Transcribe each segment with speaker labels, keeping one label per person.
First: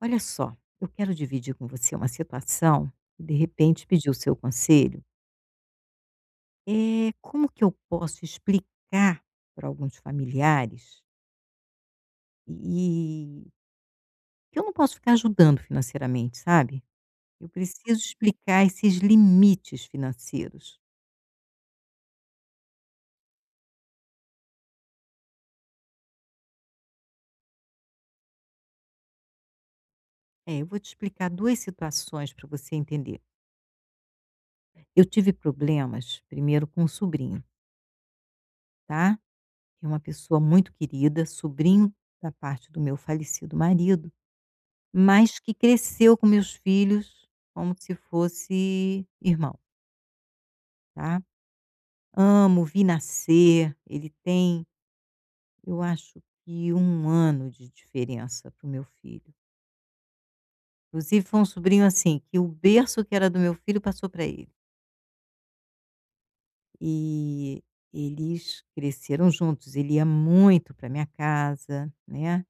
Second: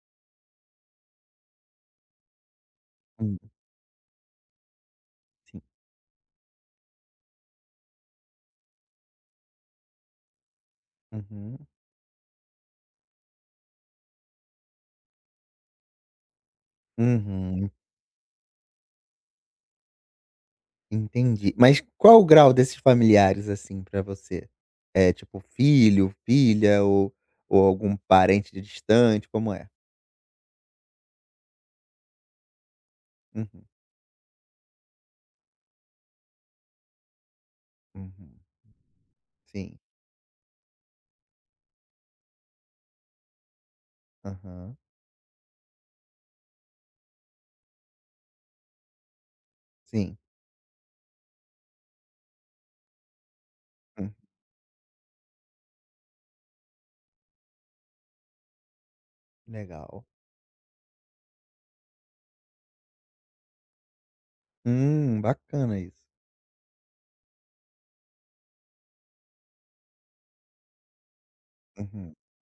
Speaker 1: Olha só, eu quero dividir com você uma situação e de
Speaker 2: Sim,
Speaker 1: repente pedir o seu conselho.
Speaker 2: sim.
Speaker 1: É como que eu posso explicar para alguns familiares
Speaker 2: Uhum.
Speaker 1: e que eu não posso ficar ajudando financeiramente, sabe? Eu
Speaker 2: Uhum.
Speaker 1: preciso explicar esses limites financeiros.
Speaker 2: Entendi. Mas qual o grau desses familiares, assim, pra você? É tipo filho, filha ou algum parente distante, como é?
Speaker 1: É, eu vou te explicar 2 situações para você entender.
Speaker 2: Uhum,
Speaker 1: Eu tive problemas primeiro com um sobrinho,
Speaker 2: uhum.
Speaker 1: tá?
Speaker 2: Sim.
Speaker 1: É uma pessoa muito querida, sobrinho da parte do meu falecido marido.
Speaker 2: Aham.
Speaker 1: Mas que cresceu com meus filhos como se fosse irmão,
Speaker 2: Sim.
Speaker 1: tá. Amo, vi nascer, ele
Speaker 2: Hum,
Speaker 1: tem, eu acho que um ano de diferença pro meu filho.
Speaker 2: legal.
Speaker 1: Inclusive foi um sobrinho, assim, que o berço que era do meu filho passou para ele.
Speaker 2: Bacana isso.
Speaker 1: E eles cresceram juntos, ele ia muito para minha casa,
Speaker 2: Uhum,
Speaker 1: né,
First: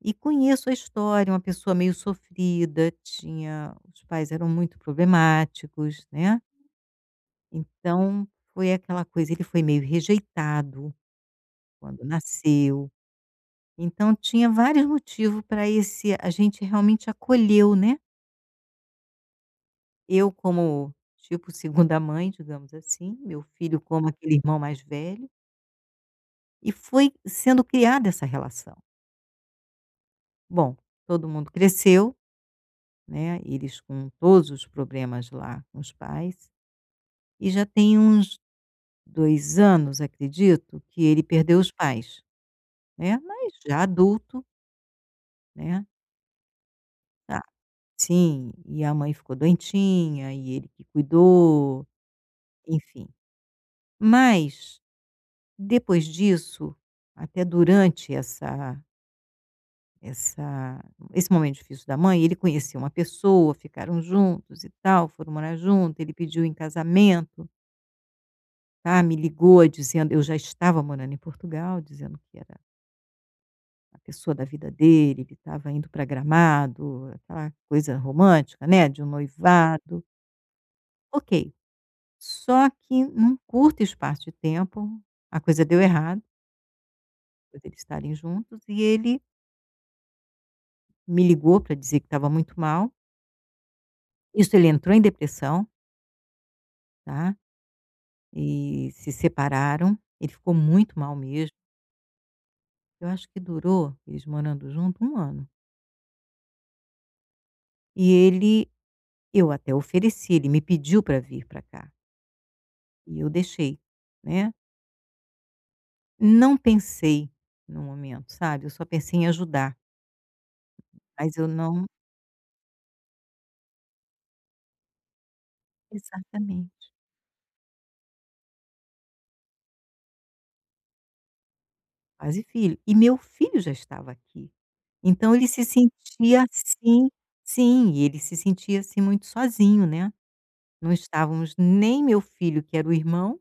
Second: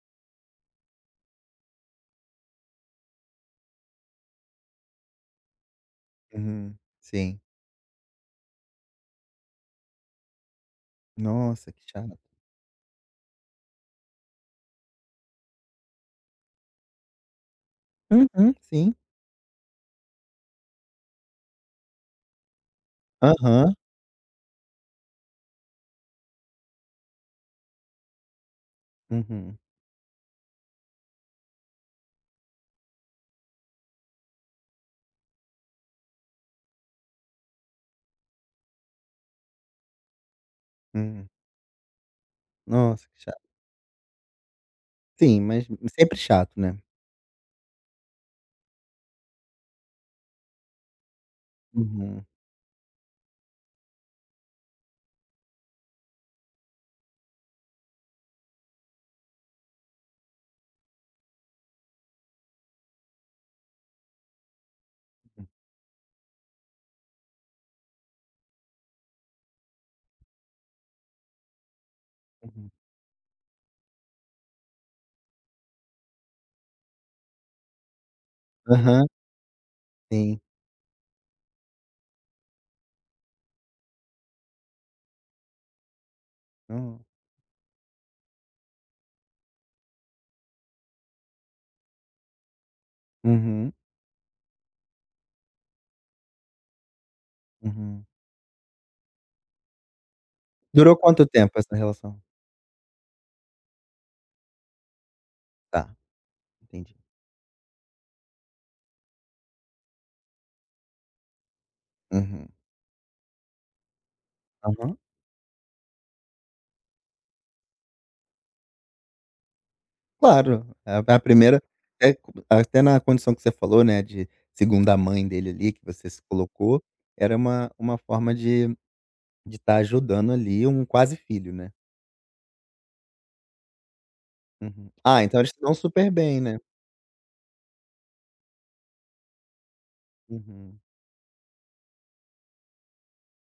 Speaker 1: e conheço a história, uma pessoa meio sofrida, tinha os pais eram muito problemáticos, né.
Speaker 2: uhum. Sim.
Speaker 1: Então, foi aquela coisa, ele foi meio rejeitado
Speaker 2: Nossa, que
Speaker 1: quando
Speaker 2: chato.
Speaker 1: nasceu, então tinha vários motivos para esse a gente realmente acolheu, né.
Speaker 2: Uhum, sim.
Speaker 1: Eu como, tipo, segunda mãe, digamos assim, meu
Speaker 2: Aham.
Speaker 1: filho como aquele irmão mais velho, e foi sendo criada essa relação.
Speaker 2: Uhum,
Speaker 1: Bom, todo mundo cresceu, né, eles com todos os problemas lá com os pais, e já tem uns 2 anos, acredito, que ele
Speaker 2: uhum.
Speaker 1: perdeu os pais,
Speaker 2: Nossa, que
Speaker 1: né, mas
Speaker 2: chato.
Speaker 1: já adulto,
Speaker 2: Sim, mas
Speaker 1: né.
Speaker 2: sempre chato, né.
Speaker 1: Ah, sim, e a mãe ficou doentinha e ele que cuidou,
Speaker 2: Uhum,
Speaker 1: enfim. Mas depois disso, até durante essa essa esse momento difícil da mãe, ele conheceu uma pessoa, ficaram juntos e tal, foram morar junto, ele pediu em casamento, tá, me ligou dizendo eu já estava morando em Portugal, dizendo que era
Speaker 2: uhum.
Speaker 1: a pessoa da vida dele, ele estava indo para Gramado, aquela coisa romântica, né, de um
Speaker 2: Aham,
Speaker 1: noivado.
Speaker 2: sim.
Speaker 1: Ok. Só que num curto espaço de tempo, a coisa deu errado,
Speaker 2: No.
Speaker 1: depois deles estarem juntos, e ele me ligou para dizer que estava muito mal.
Speaker 2: Uhum,
Speaker 1: Isso ele entrou em depressão, tá,
Speaker 2: uhum.
Speaker 1: e se separaram. Ele ficou
Speaker 2: Durou
Speaker 1: muito mal
Speaker 2: quanto
Speaker 1: mesmo.
Speaker 2: tempo essa relação?
Speaker 1: Eu acho que durou, eles morando junto, um ano.
Speaker 2: Tá, entendi.
Speaker 1: E ele Eu até ofereci, ele me pediu para vir para cá,
Speaker 2: Uhum.
Speaker 1: e eu deixei, né.
Speaker 2: Aham.
Speaker 1: Não pensei no momento, sabe, eu só pensei em ajudar,
Speaker 2: Claro, é a
Speaker 1: mas eu
Speaker 2: primeira
Speaker 1: não
Speaker 2: é até na condição que você falou, né, de segunda mãe dele ali, que você se colocou,
Speaker 1: exatamente.
Speaker 2: era uma forma de estar ajudando ali um quase filho, né.
Speaker 1: Pais e filho. E meu filho já estava aqui.
Speaker 2: Uhum. Ah,
Speaker 1: Então
Speaker 2: então
Speaker 1: ele
Speaker 2: eles se
Speaker 1: se
Speaker 2: dão super bem,
Speaker 1: sentia
Speaker 2: né.
Speaker 1: assim. Sim, e ele se sentia, assim, muito sozinho, né.
Speaker 2: Uhum.
Speaker 1: Não estávamos nem meu filho, que era o irmão,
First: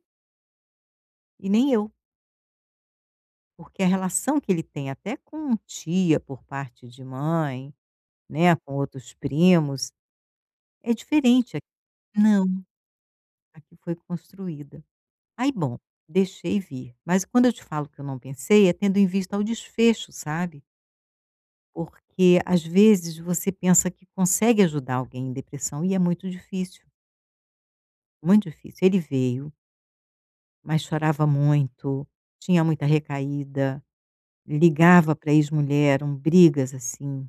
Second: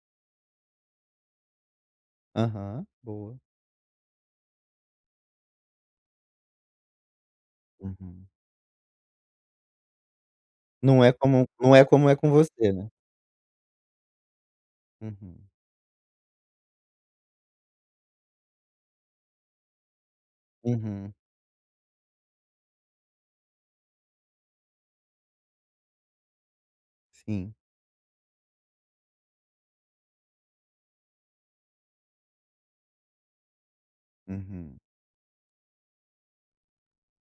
Speaker 1: e nem eu,
Speaker 2: Aham, boa.
Speaker 1: porque a relação que ele tem até com tia por parte de mãe,
Speaker 2: Uhum.
Speaker 1: né, com outros primos, é diferente. Aqui
Speaker 2: Não é como é com
Speaker 1: não,
Speaker 2: você, né.
Speaker 1: aqui foi construída.
Speaker 2: Uhum,
Speaker 1: Aí bom, deixei vir. Mas quando eu te falo que eu não pensei, é tendo em vista ao desfecho, sabe.
Speaker 2: uhum,
Speaker 1: Porque às vezes você pensa que consegue ajudar alguém em depressão e é muito difícil,
Speaker 2: sim.
Speaker 1: muito difícil. Ele veio, mas chorava muito, tinha muita recaída,
Speaker 2: Uhum.
Speaker 1: ligava para ex-mulher, eram brigas assim,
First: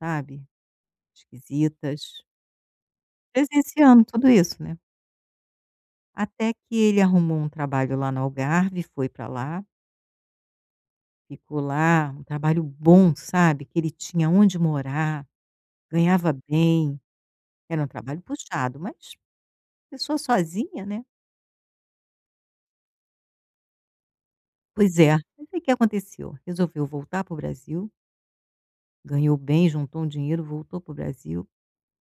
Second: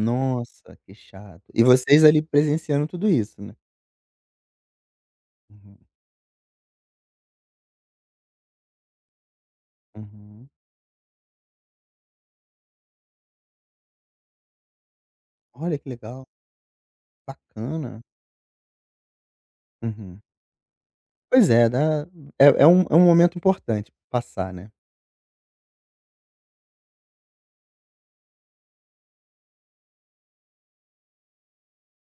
Speaker 1: sabe,
Speaker 2: que chato. E
Speaker 1: esquisitas.
Speaker 2: vocês ali presenciando tudo isso, né?
Speaker 1: Presenciando tudo isso, né.
Speaker 2: Uhum,
Speaker 1: Até que ele arrumou um trabalho lá no Algarve, foi para lá,
Speaker 2: uhum.
Speaker 1: ficou lá, um trabalho bom, sabe, que ele tinha onde morar,
Speaker 2: Olha que legal,
Speaker 1: ganhava bem, era um
Speaker 2: bacana.
Speaker 1: trabalho puxado, mas pessoa
Speaker 2: Uhum.
Speaker 1: sozinha, né.
Speaker 2: Pois é, dá é um momento importante passar, né?
Speaker 1: Pois é. Mas aí o que aconteceu? Resolveu voltar para o Brasil, ganhou bem, juntou um dinheiro, voltou para o Brasil.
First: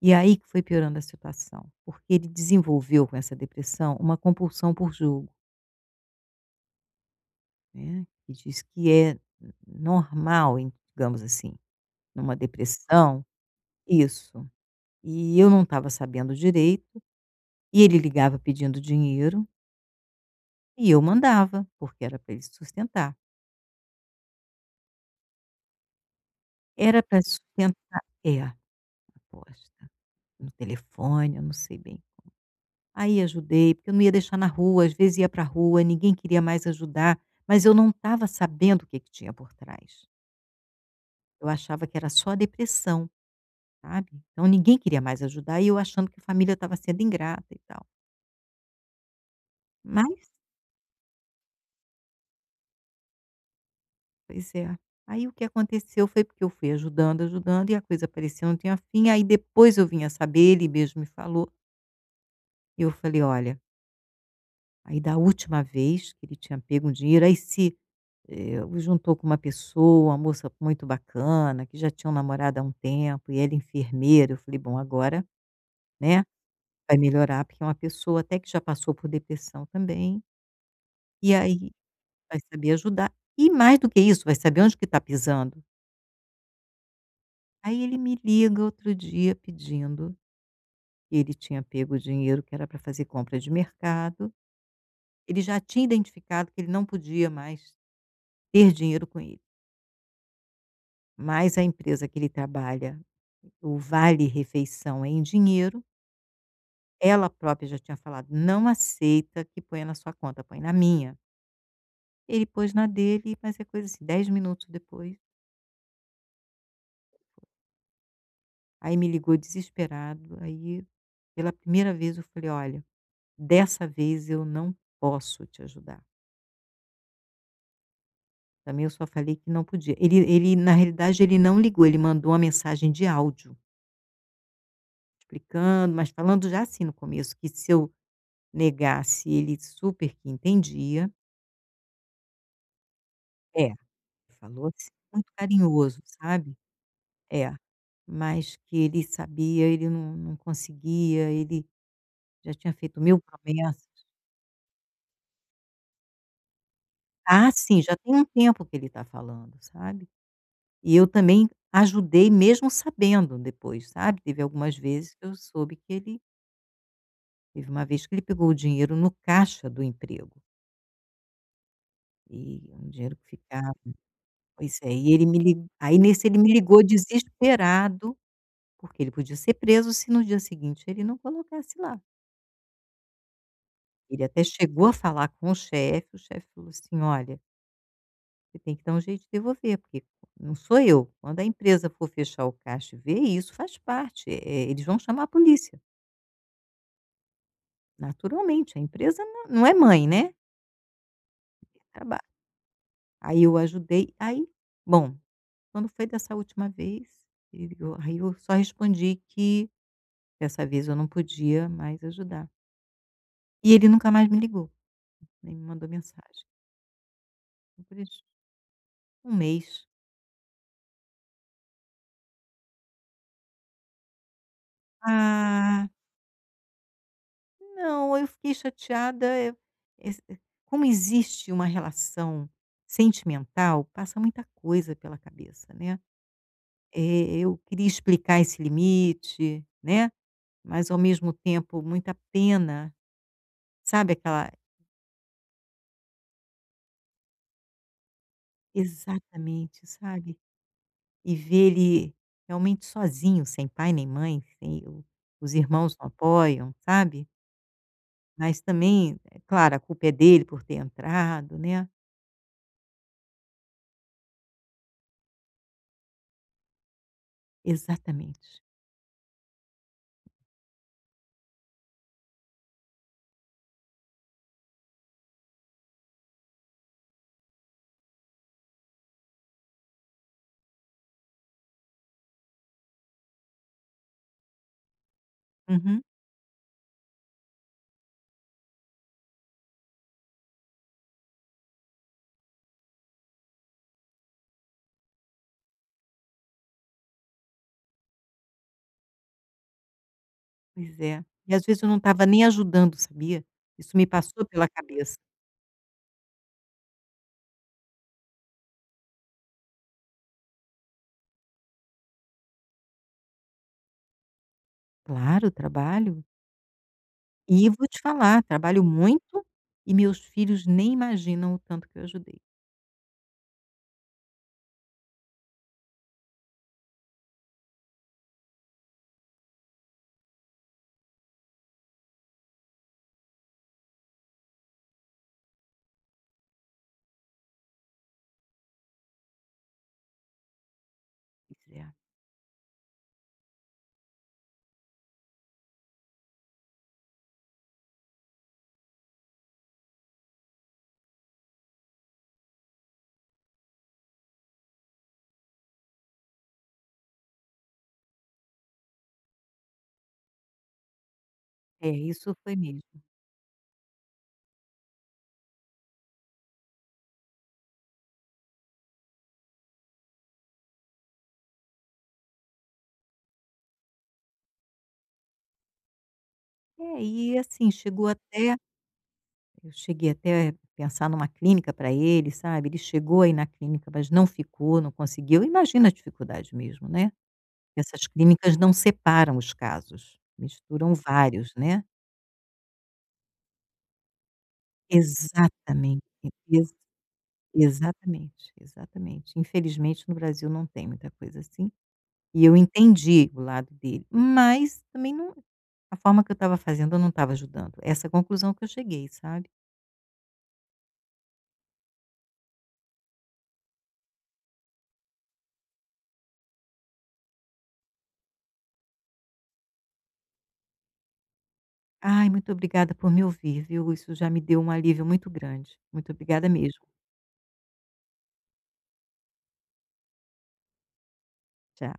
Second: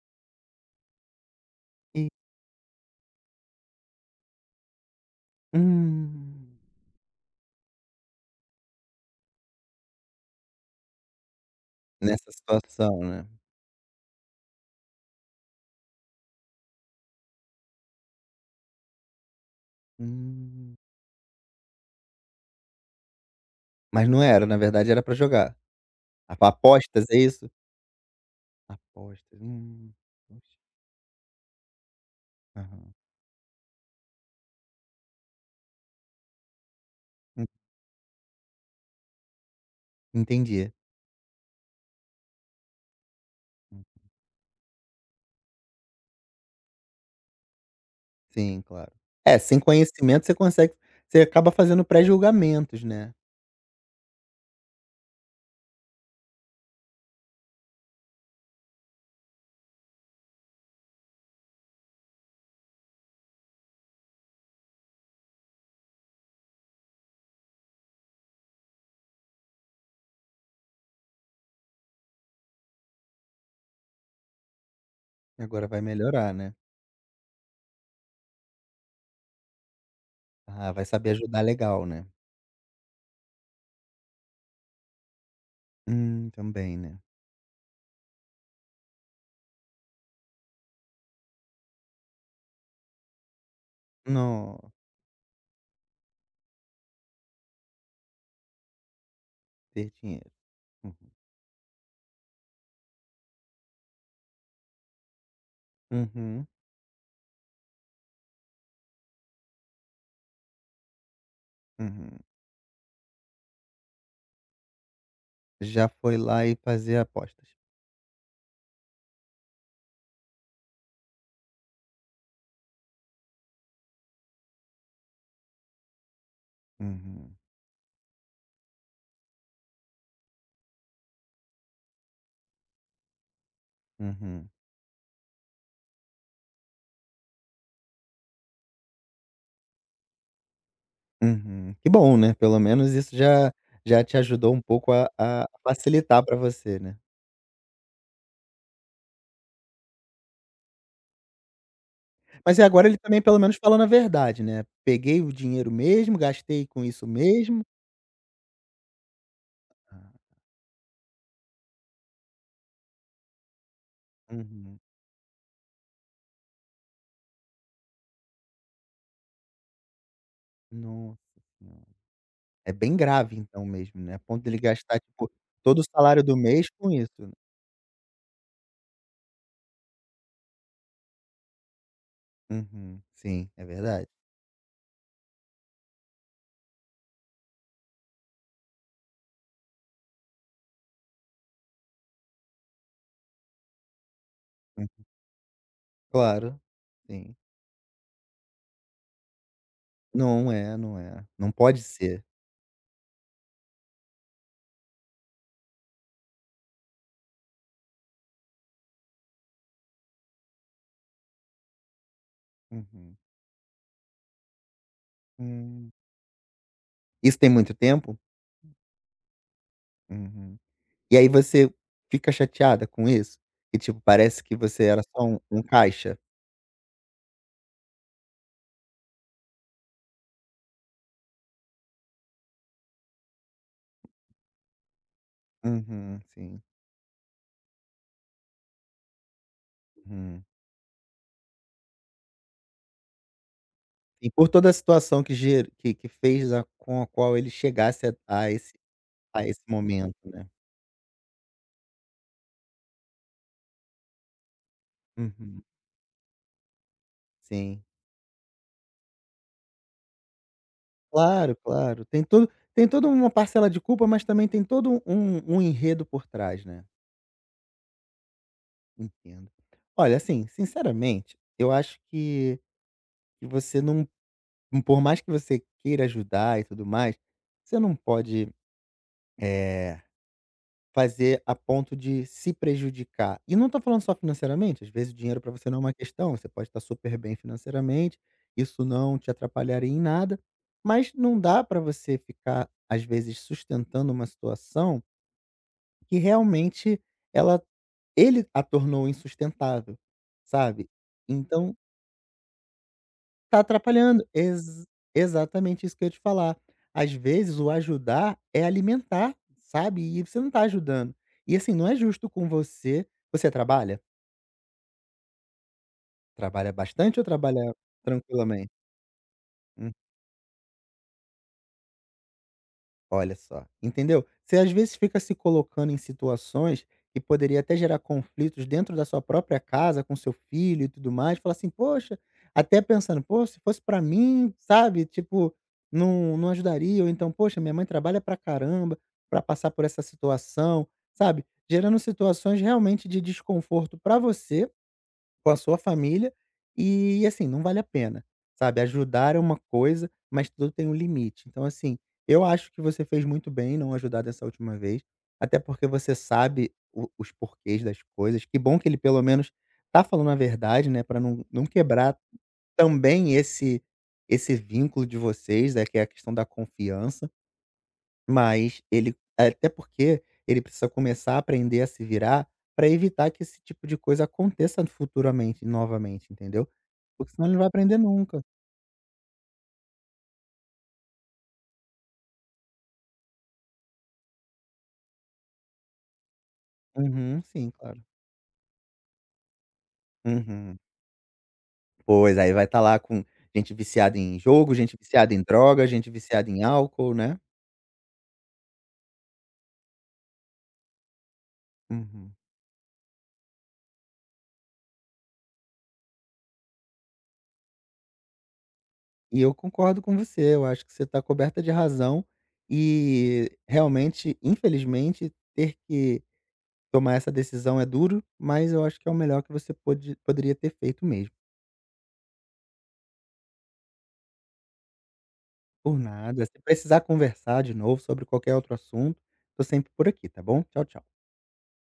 Speaker 1: E aí que foi piorando a situação,
Speaker 2: E
Speaker 1: porque ele desenvolveu com essa depressão uma compulsão por jogo,
Speaker 2: hum,
Speaker 1: né, que diz que é normal, digamos assim,
Speaker 2: nessa
Speaker 1: numa
Speaker 2: situação,
Speaker 1: depressão
Speaker 2: né?
Speaker 1: isso. E eu não estava sabendo direito, e ele ligava pedindo dinheiro,
Speaker 2: Hum.
Speaker 1: e eu mandava, porque era para ele sustentar.
Speaker 2: Mas não era, na verdade era pra jogar. Ap
Speaker 1: Era
Speaker 2: apostas, é
Speaker 1: para
Speaker 2: isso?
Speaker 1: sustentar é, a
Speaker 2: Apostas,
Speaker 1: aposta. No
Speaker 2: poxa.
Speaker 1: telefone, eu não sei bem.
Speaker 2: Aham.
Speaker 1: Aí ajudei, porque eu não ia deixar na rua, às vezes ia para a rua, ninguém queria mais ajudar,
Speaker 2: En
Speaker 1: mas eu não estava sabendo o que que tinha por trás.
Speaker 2: entendi.
Speaker 1: Eu achava que era só a depressão,
Speaker 2: Hum.
Speaker 1: sabe. Então ninguém queria mais ajudar e eu achando que a família estava sendo ingrata e tal.
Speaker 2: Sim, claro. É, sem conhecimento
Speaker 1: Mas
Speaker 2: você consegue você acaba fazendo pré-julgamentos, né?
Speaker 1: pois é. Aí o que aconteceu foi porque eu fui ajudando, ajudando e a coisa parecia não tinha fim, aí depois eu vim a saber, ele mesmo me falou, e eu falei: "Olha, aí da última vez que ele tinha pego um dinheiro, aí se" eu juntou com uma pessoa, uma moça muito bacana, que já tinha um namorado há um tempo e ele enfermeiro. Eu falei: "Bom, agora,
Speaker 2: Agora vai
Speaker 1: né,
Speaker 2: melhorar, né?
Speaker 1: vai melhorar, porque é uma pessoa até que já passou por depressão também,
Speaker 2: Ah, vai saber
Speaker 1: e
Speaker 2: ajudar
Speaker 1: aí
Speaker 2: legal, né.
Speaker 1: vai saber ajudar. E mais do que isso, vai saber onde que está pisando".
Speaker 2: Também, né.
Speaker 1: Aí ele me liga outro dia pedindo ele tinha pego o dinheiro que era para fazer compra de mercado.
Speaker 2: No
Speaker 1: Ele já tinha identificado que ele não podia mais ter dinheiro com ele,
Speaker 2: ter dinheiro. Uhum.
Speaker 1: mas a empresa que ele trabalha. O vale refeição é em dinheiro,
Speaker 2: Uhum,
Speaker 1: ela própria já tinha falado: "Não aceita que ponha na sua conta, põe na minha".
Speaker 2: uhum.
Speaker 1: Ele pôs na dele, mas é coisa assim, 10 minutos depois,
Speaker 2: Já foi lá e fazer apostas.
Speaker 1: aí me ligou desesperado, aí pela primeira vez eu falei: "Olha, dessa vez eu não posso te ajudar".
Speaker 2: Uhum,
Speaker 1: Também eu só falei que não podia. Ele, na realidade, ele não ligou, ele mandou uma mensagem de áudio,
Speaker 2: uhum,
Speaker 1: explicando, mas falando já assim no começo, que se eu negasse ele super que entendia.
Speaker 2: uhum. Que bom, né, pelo menos isso já
Speaker 1: É.
Speaker 2: já te ajudou um
Speaker 1: Falou assim,
Speaker 2: pouco
Speaker 1: muito
Speaker 2: a
Speaker 1: carinhoso,
Speaker 2: facilitar pra
Speaker 1: sabe.
Speaker 2: você, né.
Speaker 1: É. Mas que ele sabia, ele não conseguia, ele já
Speaker 2: Mas e
Speaker 1: tinha
Speaker 2: agora ele
Speaker 1: feito 1000
Speaker 2: também pelo menos falando a
Speaker 1: promessas.
Speaker 2: verdade, né, "Peguei o dinheiro mesmo, gastei com isso
Speaker 1: Ah,
Speaker 2: mesmo".
Speaker 1: sim, já tem um tempo que ele está falando, sabe.
Speaker 2: Ah,
Speaker 1: E eu também ajudei mesmo sabendo depois, sabe. Teve algumas
Speaker 2: uhum.
Speaker 1: vezes que eu soube que ele teve uma vez que ele pegou o dinheiro no caixa do emprego,
Speaker 2: Nossa senhora.
Speaker 1: e
Speaker 2: É
Speaker 1: um
Speaker 2: bem
Speaker 1: dinheiro
Speaker 2: grave
Speaker 1: que
Speaker 2: então
Speaker 1: ficava
Speaker 2: mesmo, né, a ponto dele
Speaker 1: pois é,
Speaker 2: gastar,
Speaker 1: e ele
Speaker 2: tipo,
Speaker 1: me ligou
Speaker 2: todo o
Speaker 1: aí
Speaker 2: salário
Speaker 1: nesse
Speaker 2: do
Speaker 1: ele me
Speaker 2: mês
Speaker 1: ligou
Speaker 2: com isso.
Speaker 1: desesperado, porque ele podia ser preso se no dia seguinte ele não colocasse lá.
Speaker 2: Uhum. Sim, é verdade.
Speaker 1: Ele até chegou a falar com o chefe falou assim: "Olha, você tem que dar um jeito de devolver, porque não sou eu. Quando a empresa for fechar o caixa e ver isso, faz parte, eles
Speaker 2: Hum,
Speaker 1: vão chamar a polícia,
Speaker 2: claro. Sim.
Speaker 1: naturalmente, a empresa não é mãe, né,
Speaker 2: Não é, não é. Não pode
Speaker 1: traba".
Speaker 2: ser.
Speaker 1: Aí eu ajudei, aí bom, quando foi dessa última vez, ele eu aí eu só respondi que dessa vez eu não podia mais ajudar.
Speaker 2: Uhum.
Speaker 1: E ele nunca mais me ligou, nem me mandou
Speaker 2: Hum.
Speaker 1: mensagem.
Speaker 2: Isso tem muito
Speaker 1: Então, por
Speaker 2: tempo?
Speaker 1: isso um mês.
Speaker 2: Uhum. E aí você fica chateada com isso? Que, tipo, parece que você era só um
Speaker 1: Ah,
Speaker 2: caixa?
Speaker 1: não, eu fiquei chateada, eh, esse como existe uma relação sentimental, passa muita coisa pela cabeça, né.
Speaker 2: Uhum, sim.
Speaker 1: Eu queria explicar esse limite, né,
Speaker 2: Uhum.
Speaker 1: mas ao mesmo tempo muita pena, sabe
Speaker 2: E por
Speaker 1: aquela
Speaker 2: toda a situação que ger que fez a com a qual ele chegasse a a esse a esse
Speaker 1: exatamente,
Speaker 2: momento,
Speaker 1: sabe.
Speaker 2: né.
Speaker 1: E ver ele realmente sozinho, sem pai nem mãe, sem o os
Speaker 2: Uhum.
Speaker 1: irmãos não apoiam, sabe.
Speaker 2: Sim.
Speaker 1: Mas também, é claro, a culpa é dele por ter
Speaker 2: Claro,
Speaker 1: entrado, né.
Speaker 2: claro. Tem toda uma parcela de culpa, mas também tem todo um enredo por trás, né.
Speaker 1: Exatamente.
Speaker 2: Entendo. Olha, assim, sinceramente, eu acho que você não por mais que você queira ajudar e tudo mais, você não pode, eh, fazer a ponto de se prejudicar. E não tô falando só financeiramente, às vezes o dinheiro para você não é uma
Speaker 1: Uhum.
Speaker 2: questão, você pode estar super bem financeiramente, isso não te atrapalharia em nada, mas não dá para você ficar, às vezes, sustentando uma situação que realmente ela ele a tornou insustentável, sabe.
Speaker 1: Pois é. E às
Speaker 2: Então
Speaker 1: vezes eu não estava nem ajudando, sabia?
Speaker 2: tá
Speaker 1: Isso me
Speaker 2: atrapalhando.
Speaker 1: passou pela
Speaker 2: Ex
Speaker 1: cabeça.
Speaker 2: exatamente isso que eu ia te falar. Às vezes o ajudar é alimentar, sabe, e você não tá ajudando. E assim, não é justo com você. Você trabalha?
Speaker 1: Claro, trabalho.
Speaker 2: Trabalha bastante ou
Speaker 1: E
Speaker 2: trabalha
Speaker 1: vou te falar,
Speaker 2: tranquilamente?
Speaker 1: trabalho muito e meus filhos nem imaginam o tanto que eu ajudei.
Speaker 2: Olha só, entendeu? Você às vezes fica se colocando em situações que poderia até gerar conflitos dentro da sua própria casa, com seu filho e tudo mais. Fala assim, poxa, até pensando, pô, se fosse pra mim, sabe? Tipo, não, não ajudaria. Ou então, poxa, minha mãe trabalha pra caramba pra passar por essa situação, sabe?
Speaker 1: Pois é.
Speaker 2: Gerando situações realmente de desconforto pra você com a sua família e, assim, não vale a pena, sabe. Ajudar é uma coisa, mas tudo tem um limite. Então, assim, eu acho que você fez muito bem em não ajudar dessa última vez, até porque você sabe o os porquês das coisas. Que bom que ele pelo menos tá falando a verdade, né, pra não
Speaker 1: É,
Speaker 2: quebrar
Speaker 1: isso foi mesmo.
Speaker 2: também esse vínculo de vocês, né, que é a questão da confiança. Mas ele até porque ele precisa começar a aprender a se virar para evitar que esse tipo de coisa aconteça futuramente, novamente, entendeu?
Speaker 1: É,
Speaker 2: Porque
Speaker 1: e
Speaker 2: senão ele não vai
Speaker 1: assim,
Speaker 2: aprender
Speaker 1: chegou
Speaker 2: nunca.
Speaker 1: até eu cheguei até a pensar numa clínica para ele, sabe, ele chegou aí na clínica, mas não ficou, não conseguiu. Imagina a dificuldade mesmo, né.
Speaker 2: Uhum, sim, claro.
Speaker 1: Essas clínicas não separam os casos,
Speaker 2: Uhum.
Speaker 1: misturam vários, né.
Speaker 2: Pois, aí vai estar lá com gente viciada em jogo, gente viciada em droga,
Speaker 1: Exatamente,
Speaker 2: gente viciada em
Speaker 1: ex
Speaker 2: álcool, né?
Speaker 1: exatamente, exatamente. Infelizmente no Brasil não tem muita coisa assim,
Speaker 2: Uhum.
Speaker 1: e eu entendi o lado dele, mas também não a forma que eu estava fazendo eu não estava ajudando. Essa é a conclusão que eu cheguei,
Speaker 2: E
Speaker 1: sabe.
Speaker 2: eu concordo com você, eu acho que você está coberta de razão e realmente, infelizmente, ter que tomar essa decisão é duro, mas eu acho que é o melhor que você poderia ter feito mesmo.
Speaker 1: Ai, muito obrigada por me ouvir, viu. Isso já me deu um alívio muito grande.
Speaker 2: Por
Speaker 1: Muito
Speaker 2: nada,
Speaker 1: obrigada
Speaker 2: se
Speaker 1: mesmo.
Speaker 2: precisar conversar de novo sobre qualquer outro assunto, tô sempre por aqui, tá bom? Tchau, tchau.
Speaker 1: Tchau.